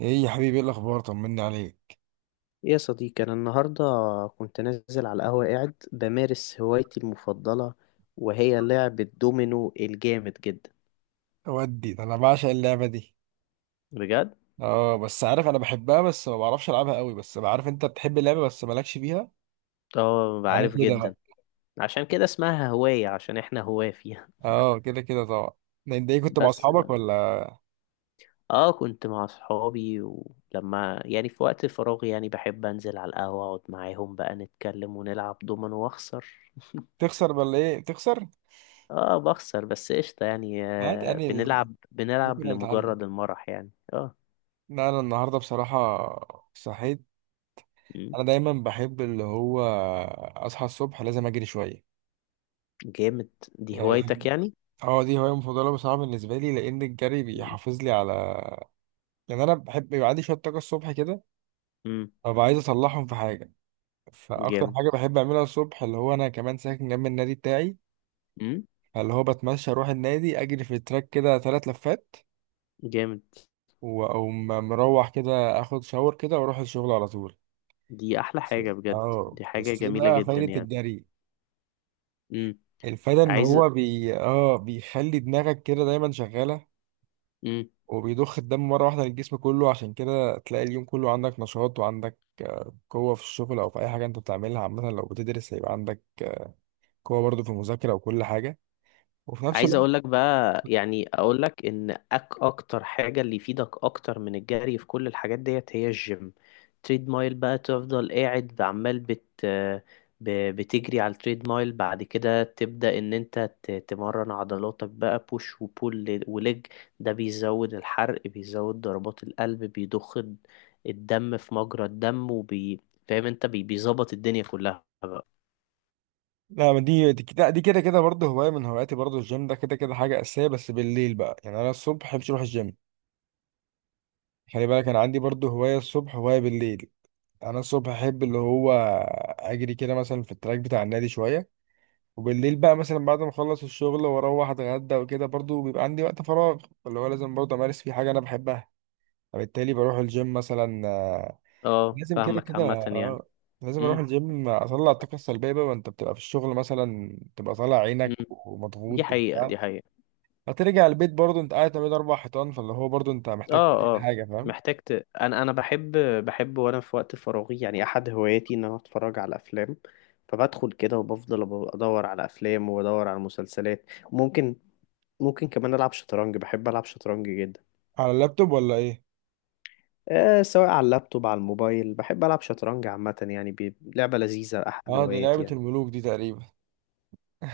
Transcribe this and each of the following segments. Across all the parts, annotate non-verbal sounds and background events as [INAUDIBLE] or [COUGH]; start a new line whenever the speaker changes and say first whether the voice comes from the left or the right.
right: ايه يا حبيبي، ايه الاخبار؟ طمني عليك.
left: يا صديقي، أنا النهاردة كنت نازل على القهوة قاعد بمارس هوايتي المفضلة، وهي لعب الدومينو الجامد جدا.
right: ودي ده انا بعشق اللعبه دي.
left: بجد.
right: اه بس عارف، انا بحبها بس ما بعرفش العبها قوي، بس بعرف انت بتحب اللعبه بس مالكش فيها.
left: اه
right: انا
left: عارف
right: كده
left: جدا.
right: بقى.
left: عشان كده اسمها هواية، عشان احنا هواة فيها.
right: اه، كده كده طبعا. ده انت ايه
left: [LAUGHS]
right: كنت مع
left: بس
right: اصحابك
left: بقى.
right: ولا؟
left: اه كنت مع صحابي، ولما في وقت فراغي يعني بحب انزل على القهوة اقعد معاهم بقى، نتكلم ونلعب دومينو واخسر.
right: تخسر ولا ايه؟ بتخسر؟
left: [LAUGHS] اه بخسر، بس قشطة يعني.
right: عادي،
left: آه،
right: انا
left: بنلعب
right: ممكن
left: بنلعب
right: أنا اتعلم.
left: لمجرد المرح يعني. اه.
right: لا، انا النهارده بصراحه صحيت.
left: مم.
right: انا دايما بحب اللي هو اصحى الصبح، لازم اجري شويه.
left: جامد. دي
right: يعني [LAUGHS]
left: هوايتك يعني؟
right: اه دي هوايه مفضله بصراحه بالنسبه لي، لان الجري
left: مم.
right: بيحافظ لي على، يعني انا بحب يبقى عندي شويه طاقه الصبح كده.
left: مم.
right: طب عايز اصلحهم في حاجه، فاكتر
left: جامد.
right: حاجه بحب اعملها الصبح اللي هو انا كمان ساكن جنب النادي بتاعي،
left: مم.
right: فاللي هو بتمشى اروح النادي اجري في التراك كده 3 لفات،
left: جامد.
right: واقوم مروح كده، اخد شاور كده واروح الشغل على طول.
left: دي احلى
right: بس-
left: حاجة بجد.
right: اه
left: دي حاجة
right: بس ايه
left: جميلة
right: بقى
left: جدا
right: فايده
left: يعني.
right: الجري؟
left: مم.
right: الفايده ان
left: عايز.
right: هو بي اه بيخلي دماغك كده دايما شغاله،
left: مم.
right: وبيضخ الدم مره واحده للجسم كله، عشان كده تلاقي اليوم كله عندك نشاط، وعندك قوه في الشغل او في اي حاجه انت بتعملها. عامه لو بتدرس هيبقى عندك قوه برضه في المذاكره وكل حاجه، وفي نفس
left: عايز اقول
right: الوقت.
left: لك بقى، يعني اقول لك ان اكتر حاجه اللي يفيدك اكتر من الجري في كل الحاجات ديت هي الجيم. تريد مايل بقى، تفضل قاعد عمال بتجري على التريد مايل، بعد كده تبدا ان انت تمرن عضلاتك بقى بوش وبول وليج. ده بيزود الحرق، بيزود ضربات القلب، الدم في مجرى الدم، فاهم انت بيظبط الدنيا كلها بقى.
right: لا، ما دي كده دي كده كده برضه هواية من هواياتي، برضه الجيم ده كده كده حاجة أساسية، بس بالليل بقى يعني أنا الصبح محبش أروح الجيم. خلي بالك أنا عندي برضه هواية الصبح، هواية بالليل. أنا الصبح أحب اللي هو أجري كده مثلا في التراك بتاع النادي شوية، وبالليل بقى مثلا بعد ما أخلص الشغل وأروح أتغدى وكده، برضه بيبقى عندي وقت فراغ اللي هو لازم برضه أمارس فيه حاجة أنا بحبها، فبالتالي بروح الجيم مثلا.
left: اه
right: لازم كده
left: فاهمك
right: كده،
left: عامه يعني.
right: اه لازم اروح
left: امم
right: الجيم، اطلع الطاقه السلبيه بقى، ما انت بتبقى في الشغل مثلا تبقى طالع عينك
left: امم دي
right: ومضغوط
left: حقيقه،
right: وبتاع.
left: دي حقيقه.
right: هترجع البيت برضه انت قاعد ما بين 4 حيطان، فاللي هو برضه انت محتاج
left: اه
right: تعمل
left: اه
right: حاجه، فاهم؟
left: محتاج ت... انا بحب، بحب وانا في وقت فراغي يعني احد هواياتي ان انا اتفرج على افلام. فبدخل كده وبفضل ادور على افلام وادور على مسلسلات. ممكن كمان العب شطرنج، بحب العب شطرنج جدا.
right: على اللابتوب ولا ايه؟
left: آه، سواء على اللابتوب على الموبايل، بحب العب شطرنج عامة يعني. بي... لعبة لذيذة، احد
right: اه دي
left: هواياتي
right: لعبه
left: يعني.
right: الملوك دي تقريبا.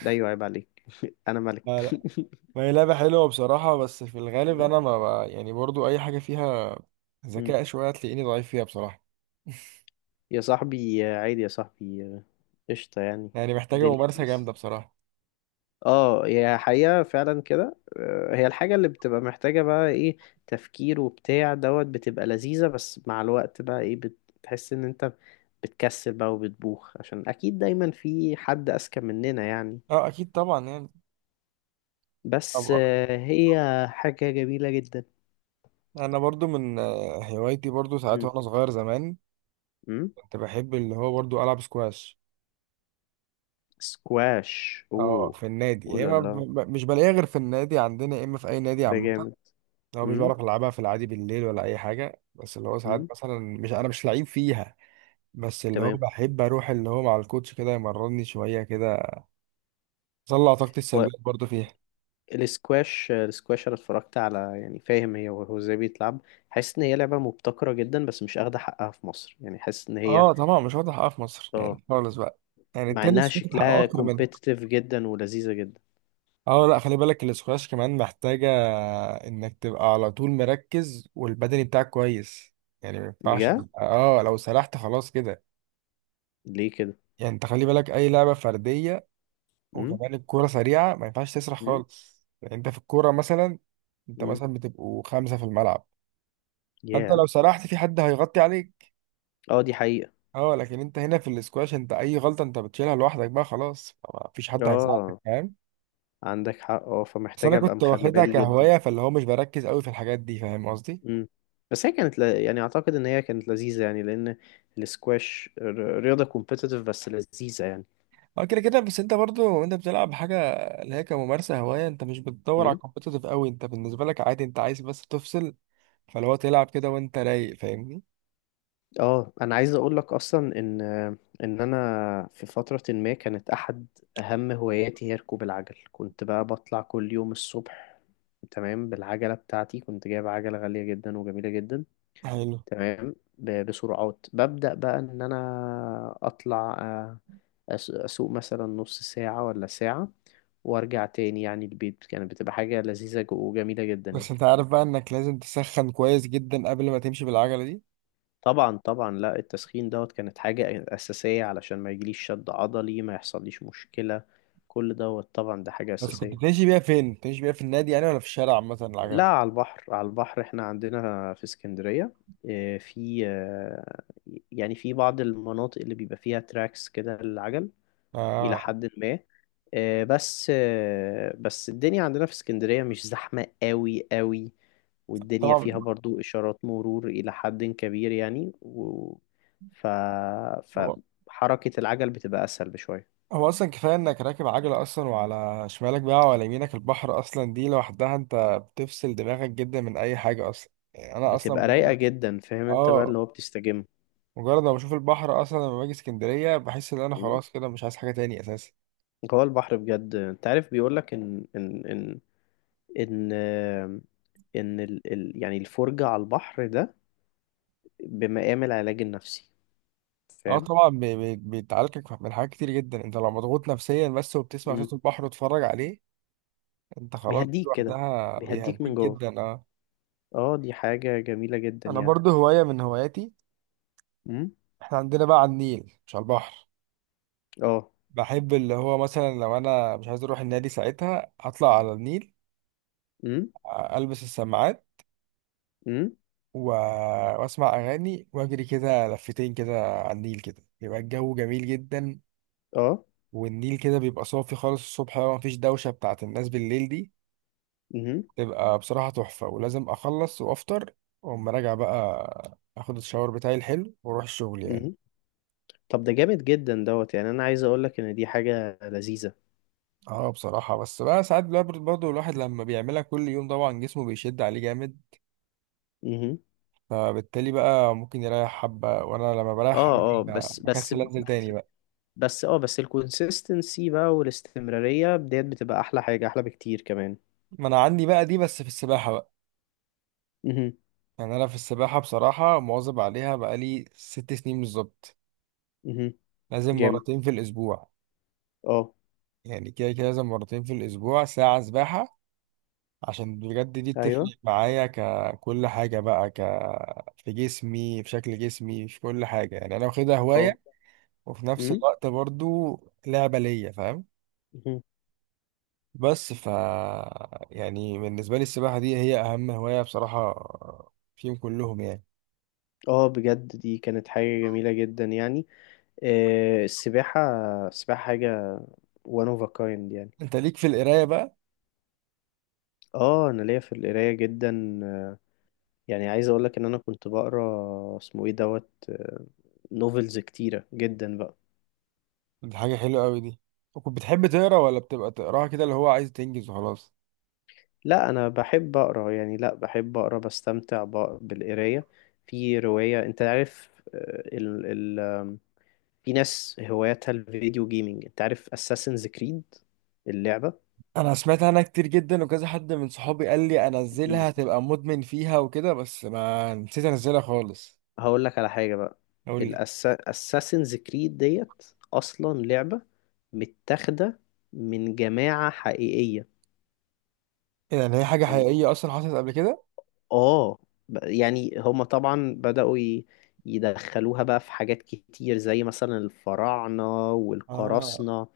left: ده ايوه، عيب عليك. [LAUGHS] انا ملك.
right: لا
left: [LAUGHS]
right: لا، ما هي لعبه حلوه بصراحه، بس في الغالب انا يعني برضه اي حاجه فيها
left: مم.
right: ذكاء شويه هتلاقيني ضعيف فيها بصراحه.
left: يا صاحبي آه، عادي يا صاحبي آه، قشطة يعني.
right: يعني محتاجه
left: الدنيا
right: ممارسه
left: بيس.
right: جامده بصراحه.
left: اه، هي حقيقة فعلا كده آه، هي الحاجة اللي بتبقى محتاجة بقى ايه؟ تفكير وبتاع دوت، بتبقى لذيذة، بس مع الوقت بقى ايه، بتحس ان انت بتكسل بقى وبتبوخ، عشان اكيد دايما في حد اذكى مننا يعني.
right: اه اكيد طبعا يعني.
left: بس
right: طبعا.
left: آه، هي حاجة جميلة جدا.
right: انا برضو من هوايتي برضو ساعات،
left: مم.
right: وانا صغير زمان
left: مم.
right: كنت بحب اللي هو برضو العب سكواش.
left: سكواش،
right: اه
left: اوه.
right: في النادي،
left: اوه
right: يا
left: لا
right: اما
left: لا.
right: مش بلاقيها غير في النادي عندنا، يا اما في اي نادي
left: ده
right: عامه.
left: جامد.
right: لو مش
left: مم.
right: بعرف العبها في العادي بالليل ولا اي حاجه، بس اللي هو ساعات
left: مم.
right: مثلا مش انا مش لعيب فيها، بس اللي هو
left: تمام.
right: بحب اروح اللي هو مع الكوتش كده يمرني شويه كده، اطلع طاقتي السلبيه برضو فيها.
left: الاسكواش، الاسكواش، انا اتفرجت على يعني فاهم هي، وهو ازاي بيتلعب. حاسس ان هي لعبه مبتكره جدا، بس مش اخده حقها في مصر يعني، حاسس ان هي.
right: اه طبعا مش واخد حقها في مصر
left: اه.
right: يعني خالص بقى، يعني
left: مع انها
right: التنس واخد حقه
left: شكلها
right: اكتر.
left: كومبيتيتيف جدا ولذيذه جدا.
right: اه لا، خلي بالك الاسكواش كمان محتاجة انك تبقى على طول مركز، والبدني بتاعك كويس، يعني ما ينفعش
left: بجد؟
right: اه لو سرحت خلاص كده.
left: ليه كده؟
right: يعني انت خلي بالك اي لعبة فردية،
left: امم
right: وكمان الكورة سريعة، ما ينفعش تسرح
left: مم.
right: خالص، يعني انت في الكورة مثلا، انت
left: امم
right: مثلا بتبقوا 5 في الملعب، فانت
left: يا.
right: لو سرحت في حد هيغطي عليك.
left: اه دي حقيقه.
right: اه لكن انت هنا في الاسكواش انت اي غلطة انت بتشيلها لوحدك، بقى خلاص ما فيش حد هيساعدك،
left: اه،
right: فاهم؟
left: عندك حق، اه،
right: بس
left: فمحتاج
right: انا
left: ابقى
right: كنت
left: مخلي
right: واخدها
left: بالي جدا.
right: كهواية، فاللي هو مش بركز قوي في الحاجات دي، فاهم قصدي؟
left: امم بس هي كانت ل... يعني اعتقد ان هي كانت لذيذه يعني، لان الاسكواش رياضه كومبيتيتيف بس لذيذه
right: اه كده كده، بس انت برضو انت بتلعب حاجه اللي هي كممارسه هوايه، انت مش بتدور على
left: يعني.
right: كومبيتيتيف قوي، انت بالنسبه لك عادي، انت عايز بس تفصل، فلو تلعب كده وانت رايق، فاهمني؟
left: اه انا عايز اقول لك اصلا ان انا في فتره ما كانت احد اهم هواياتي هي ركوب العجل. كنت بقى بطلع كل يوم الصبح، تمام، بالعجله بتاعتي. كنت جايب عجله غاليه جدا وجميله جدا.
right: حلو.
left: تمام، بسرعات. ببدا بقى ان انا اطلع آه، اسوق مثلا نص ساعه ولا ساعه وارجع تاني يعني البيت. كانت بتبقى حاجه لذيذه وجميله جدا
right: بس
left: يعني.
right: انت عارف بقى انك لازم تسخن كويس جدا قبل ما تمشي بالعجله دي.
left: طبعا لا، التسخين دوت كانت حاجة أساسية، علشان ما يجيليش شد عضلي، ما يحصليش مشكلة. كل دوت طبعا ده حاجة
right: بس كنت
left: أساسية.
right: بتمشي بيها فين؟ بتمشي بيها في النادي يعني ولا في الشارع عامه
left: لا،
right: العجله؟
left: على البحر، على البحر، احنا عندنا في اسكندرية. آه، في آه، يعني في بعض المناطق اللي بيبقى فيها تراكس كده للعجل إلى
right: اه
left: حد ما. آه، بس آه، بس الدنيا عندنا في اسكندرية مش زحمة قوي قوي، والدنيا فيها
right: طبعا.
left: برضو إشارات مرور إلى حد كبير يعني، و... ف...
right: هو
left: فحركة العجل بتبقى أسهل بشوية.
right: هو اصلا كفايه انك راكب عجله اصلا، وعلى شمالك بقى وعلى يمينك البحر، اصلا دي لوحدها انت بتفصل دماغك جدا من اي حاجه، اصلا يعني انا اصلا
left: بتبقى رايقة جدا، فاهم انت بقى،
right: اه
left: اللي هو بتستجم.
right: مجرد ما بشوف البحر اصلا لما باجي اسكندريه بحس ان انا
left: مم.
right: خلاص كده مش عايز حاجه تاني اساسا.
left: هو البحر بجد، انت عارف بيقولك ان ان ان آم، ان ال... ال... يعني الفرجة على البحر ده بمقام العلاج النفسي،
right: اه
left: فاهم.
right: طبعا بيتعالجك من حاجات كتير جدا، انت لو مضغوط نفسيا بس وبتسمع صوت البحر وتتفرج عليه، انت خلاص
left: بيهديك كده،
right: لوحدها
left: بيهديك
right: بيهديك
left: من جوه.
right: جدا، اه.
left: اه دي حاجة جميلة جدا
right: انا
left: يعني.
right: برضو هوايه من هواياتي،
left: امم
right: احنا عندنا بقى على النيل مش على البحر.
left: اه.
right: بحب اللي هو مثلا لو انا مش عايز اروح النادي ساعتها اطلع على النيل،
left: امم
right: البس السماعات
left: امم
right: و... واسمع اغاني، واجري كده لفتين كده على النيل كده يبقى الجو جميل جدا.
left: اه.
right: والنيل كده بيبقى صافي خالص الصبح بقى، مفيش دوشة بتاعت الناس بالليل دي،
left: امم
right: تبقى بصراحة تحفة، ولازم أخلص وأفطر، وأقوم راجع بقى، أخد الشاور بتاعي الحلو وأروح الشغل يعني.
left: امم طب ده جامد جدا دوت يعني، انا عايز اقول لك ان دي حاجة لذيذة.
right: اه بصراحة، بس بقى ساعات بقى برضه الواحد لما بيعملها كل يوم طبعا جسمه بيشد عليه جامد،
left: امم
right: فبالتالي بقى ممكن يريح حبة، وأنا لما بريح
left: اه اه،
right: حبة
left: بس بس
right: بكسل أنزل
left: بس
right: تاني بقى.
left: اه، بس الكونسيستنسي بقى والاستمرارية ديت بتبقى احلى حاجة، احلى بكتير كمان.
right: ما أنا عندي بقى دي بس في السباحة بقى،
left: امم
right: يعني أنا في السباحة بصراحة مواظب عليها بقالي 6 سنين بالظبط.
left: امم
right: لازم
left: جامد.
right: مرتين في الأسبوع،
left: اه.
right: يعني كده كده لازم مرتين في الأسبوع ساعة سباحة، عشان بجد دي بتفرق
left: ايوه.
right: معايا ككل حاجة بقى، في جسمي، في شكل جسمي، في كل حاجة، يعني أنا واخدها
left: اه.
right: هواية، وفي نفس
left: امم
right: الوقت برضو لعبة ليا، فاهم؟
left: مهم.
right: بس يعني بالنسبة لي السباحة دي هي أهم هواية بصراحة فيهم كلهم يعني.
left: اه بجد دي كانت حاجة جميلة جدا يعني. آه، السباحة، السباحة حاجة وان اوف كايند يعني.
right: أنت ليك في القراية بقى.
left: اه انا ليا في القرايه جدا آه، يعني عايز اقول لك ان انا كنت بقرا اسمه ايه دوت آه، نوفلز كتيره جدا بقى.
right: دي حاجة حلوة أوي دي، وكنت بتحب تقرا، ولا بتبقى تقراها كده اللي هو عايز تنجز وخلاص؟
left: لا انا بحب اقرا يعني، لا بحب اقرا بستمتع بالقرايه. في روايه، انت عارف آه، ال آم، في ناس هواياتها الفيديو جيمنج، انت عارف اساسنز كريد، اللعبه؟
right: انا سمعت عنها كتير جدا، وكذا حد من صحابي قال لي انزلها تبقى مدمن فيها وكده، بس ما نسيت انزلها خالص.
left: هقول لك على حاجة بقى.
right: قول لي.
left: الأساسنز كريد ديت أصلا لعبة متاخدة من جماعة حقيقية.
right: يعني هي حاجه
left: يعني
right: حقيقيه اصلا حصلت قبل كده؟
left: آه، يعني هما طبعا يدخلوها بقى في حاجات كتير زي مثلا الفراعنة
right: اه
left: والقراصنة،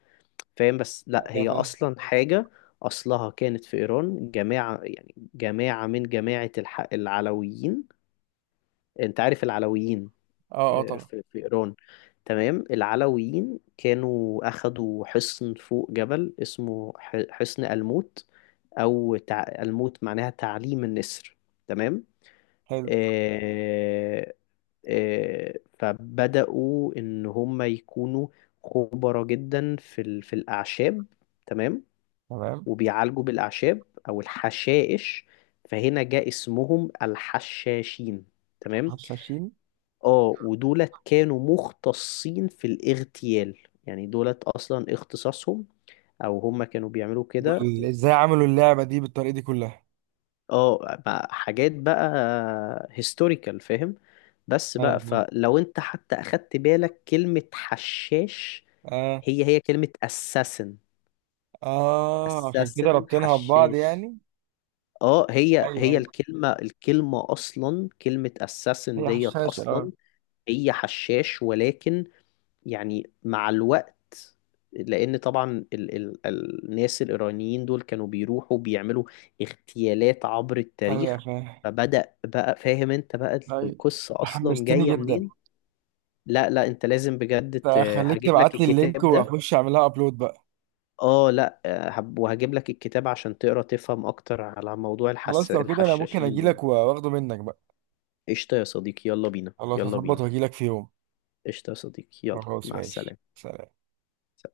left: فاهم. بس لأ،
right: يا
left: هي
right: فاهم.
left: أصلا حاجة أصلها كانت في إيران. جماعة، يعني جماعة من جماعة العلويين. أنت عارف العلويين
right: اه اه طبعا.
left: في في إيران. تمام، العلويين كانوا أخدوا حصن فوق جبل اسمه حصن الموت. أو الموت معناها تعليم النسر، تمام.
right: حلو.
left: آه... آه... فبدأوا إن هم يكونوا خبراء جدا في في الأعشاب، تمام.
right: تمام.
left: وبيعالجوا بالأعشاب أو الحشائش، فهنا جاء اسمهم الحشاشين، تمام.
right: حشاشين.
left: اه ودولت كانوا مختصين في الاغتيال. يعني دولت اصلا اختصاصهم، او هم كانوا بيعملوا كده.
right: دول ازاي عملوا اللعبه دي بالطريقه دي كلها؟
left: اه، بقى حاجات بقى هيستوريكال، فاهم. بس
right: ايوه
left: بقى،
right: فاهم.
left: فلو انت حتى اخدت بالك كلمة حشاش،
right: اه.
left: هي كلمة assassin.
right: اه عشان كده
left: assassin
right: ربطينها ببعض
left: حشاش.
right: يعني.
left: اه، هي
right: ايوه
left: هي
right: ايوه.
left: الكلمة، الكلمة اصلا كلمة assassin
right: هي
left: ديت
right: حشاشة، اه.
left: اصلا هي حشاش. ولكن يعني مع الوقت، لأن طبعا ال الناس الإيرانيين دول كانوا بيروحوا بيعملوا اغتيالات عبر
right: ايوه
left: التاريخ،
right: يا فاهم.
left: فبدأ بقى، فاهم انت بقى
right: ايوه، انت
left: القصة أصلا
right: حمستني
left: جاية
right: جدا.
left: منين؟ لا لا انت لازم بجد
right: طيب، خليك
left: هجيب لك
right: تبعت لي اللينك
left: الكتاب ده.
right: واخش اعملها ابلود بقى.
left: اه لا آه، وهجيب لك الكتاب عشان تقرا تفهم اكتر على موضوع
right: خلاص لو كده انا ممكن
left: الحشاشين دول.
right: اجيلك واخده منك بقى.
left: قشطة يا صديقي، يلا بينا
right: خلاص،
left: يلا
right: هظبط
left: بينا.
right: واجيلك في يوم.
left: قشطة يا صديقي، يلا،
right: خلاص
left: مع
right: ماشي،
left: السلامة.
right: سلام.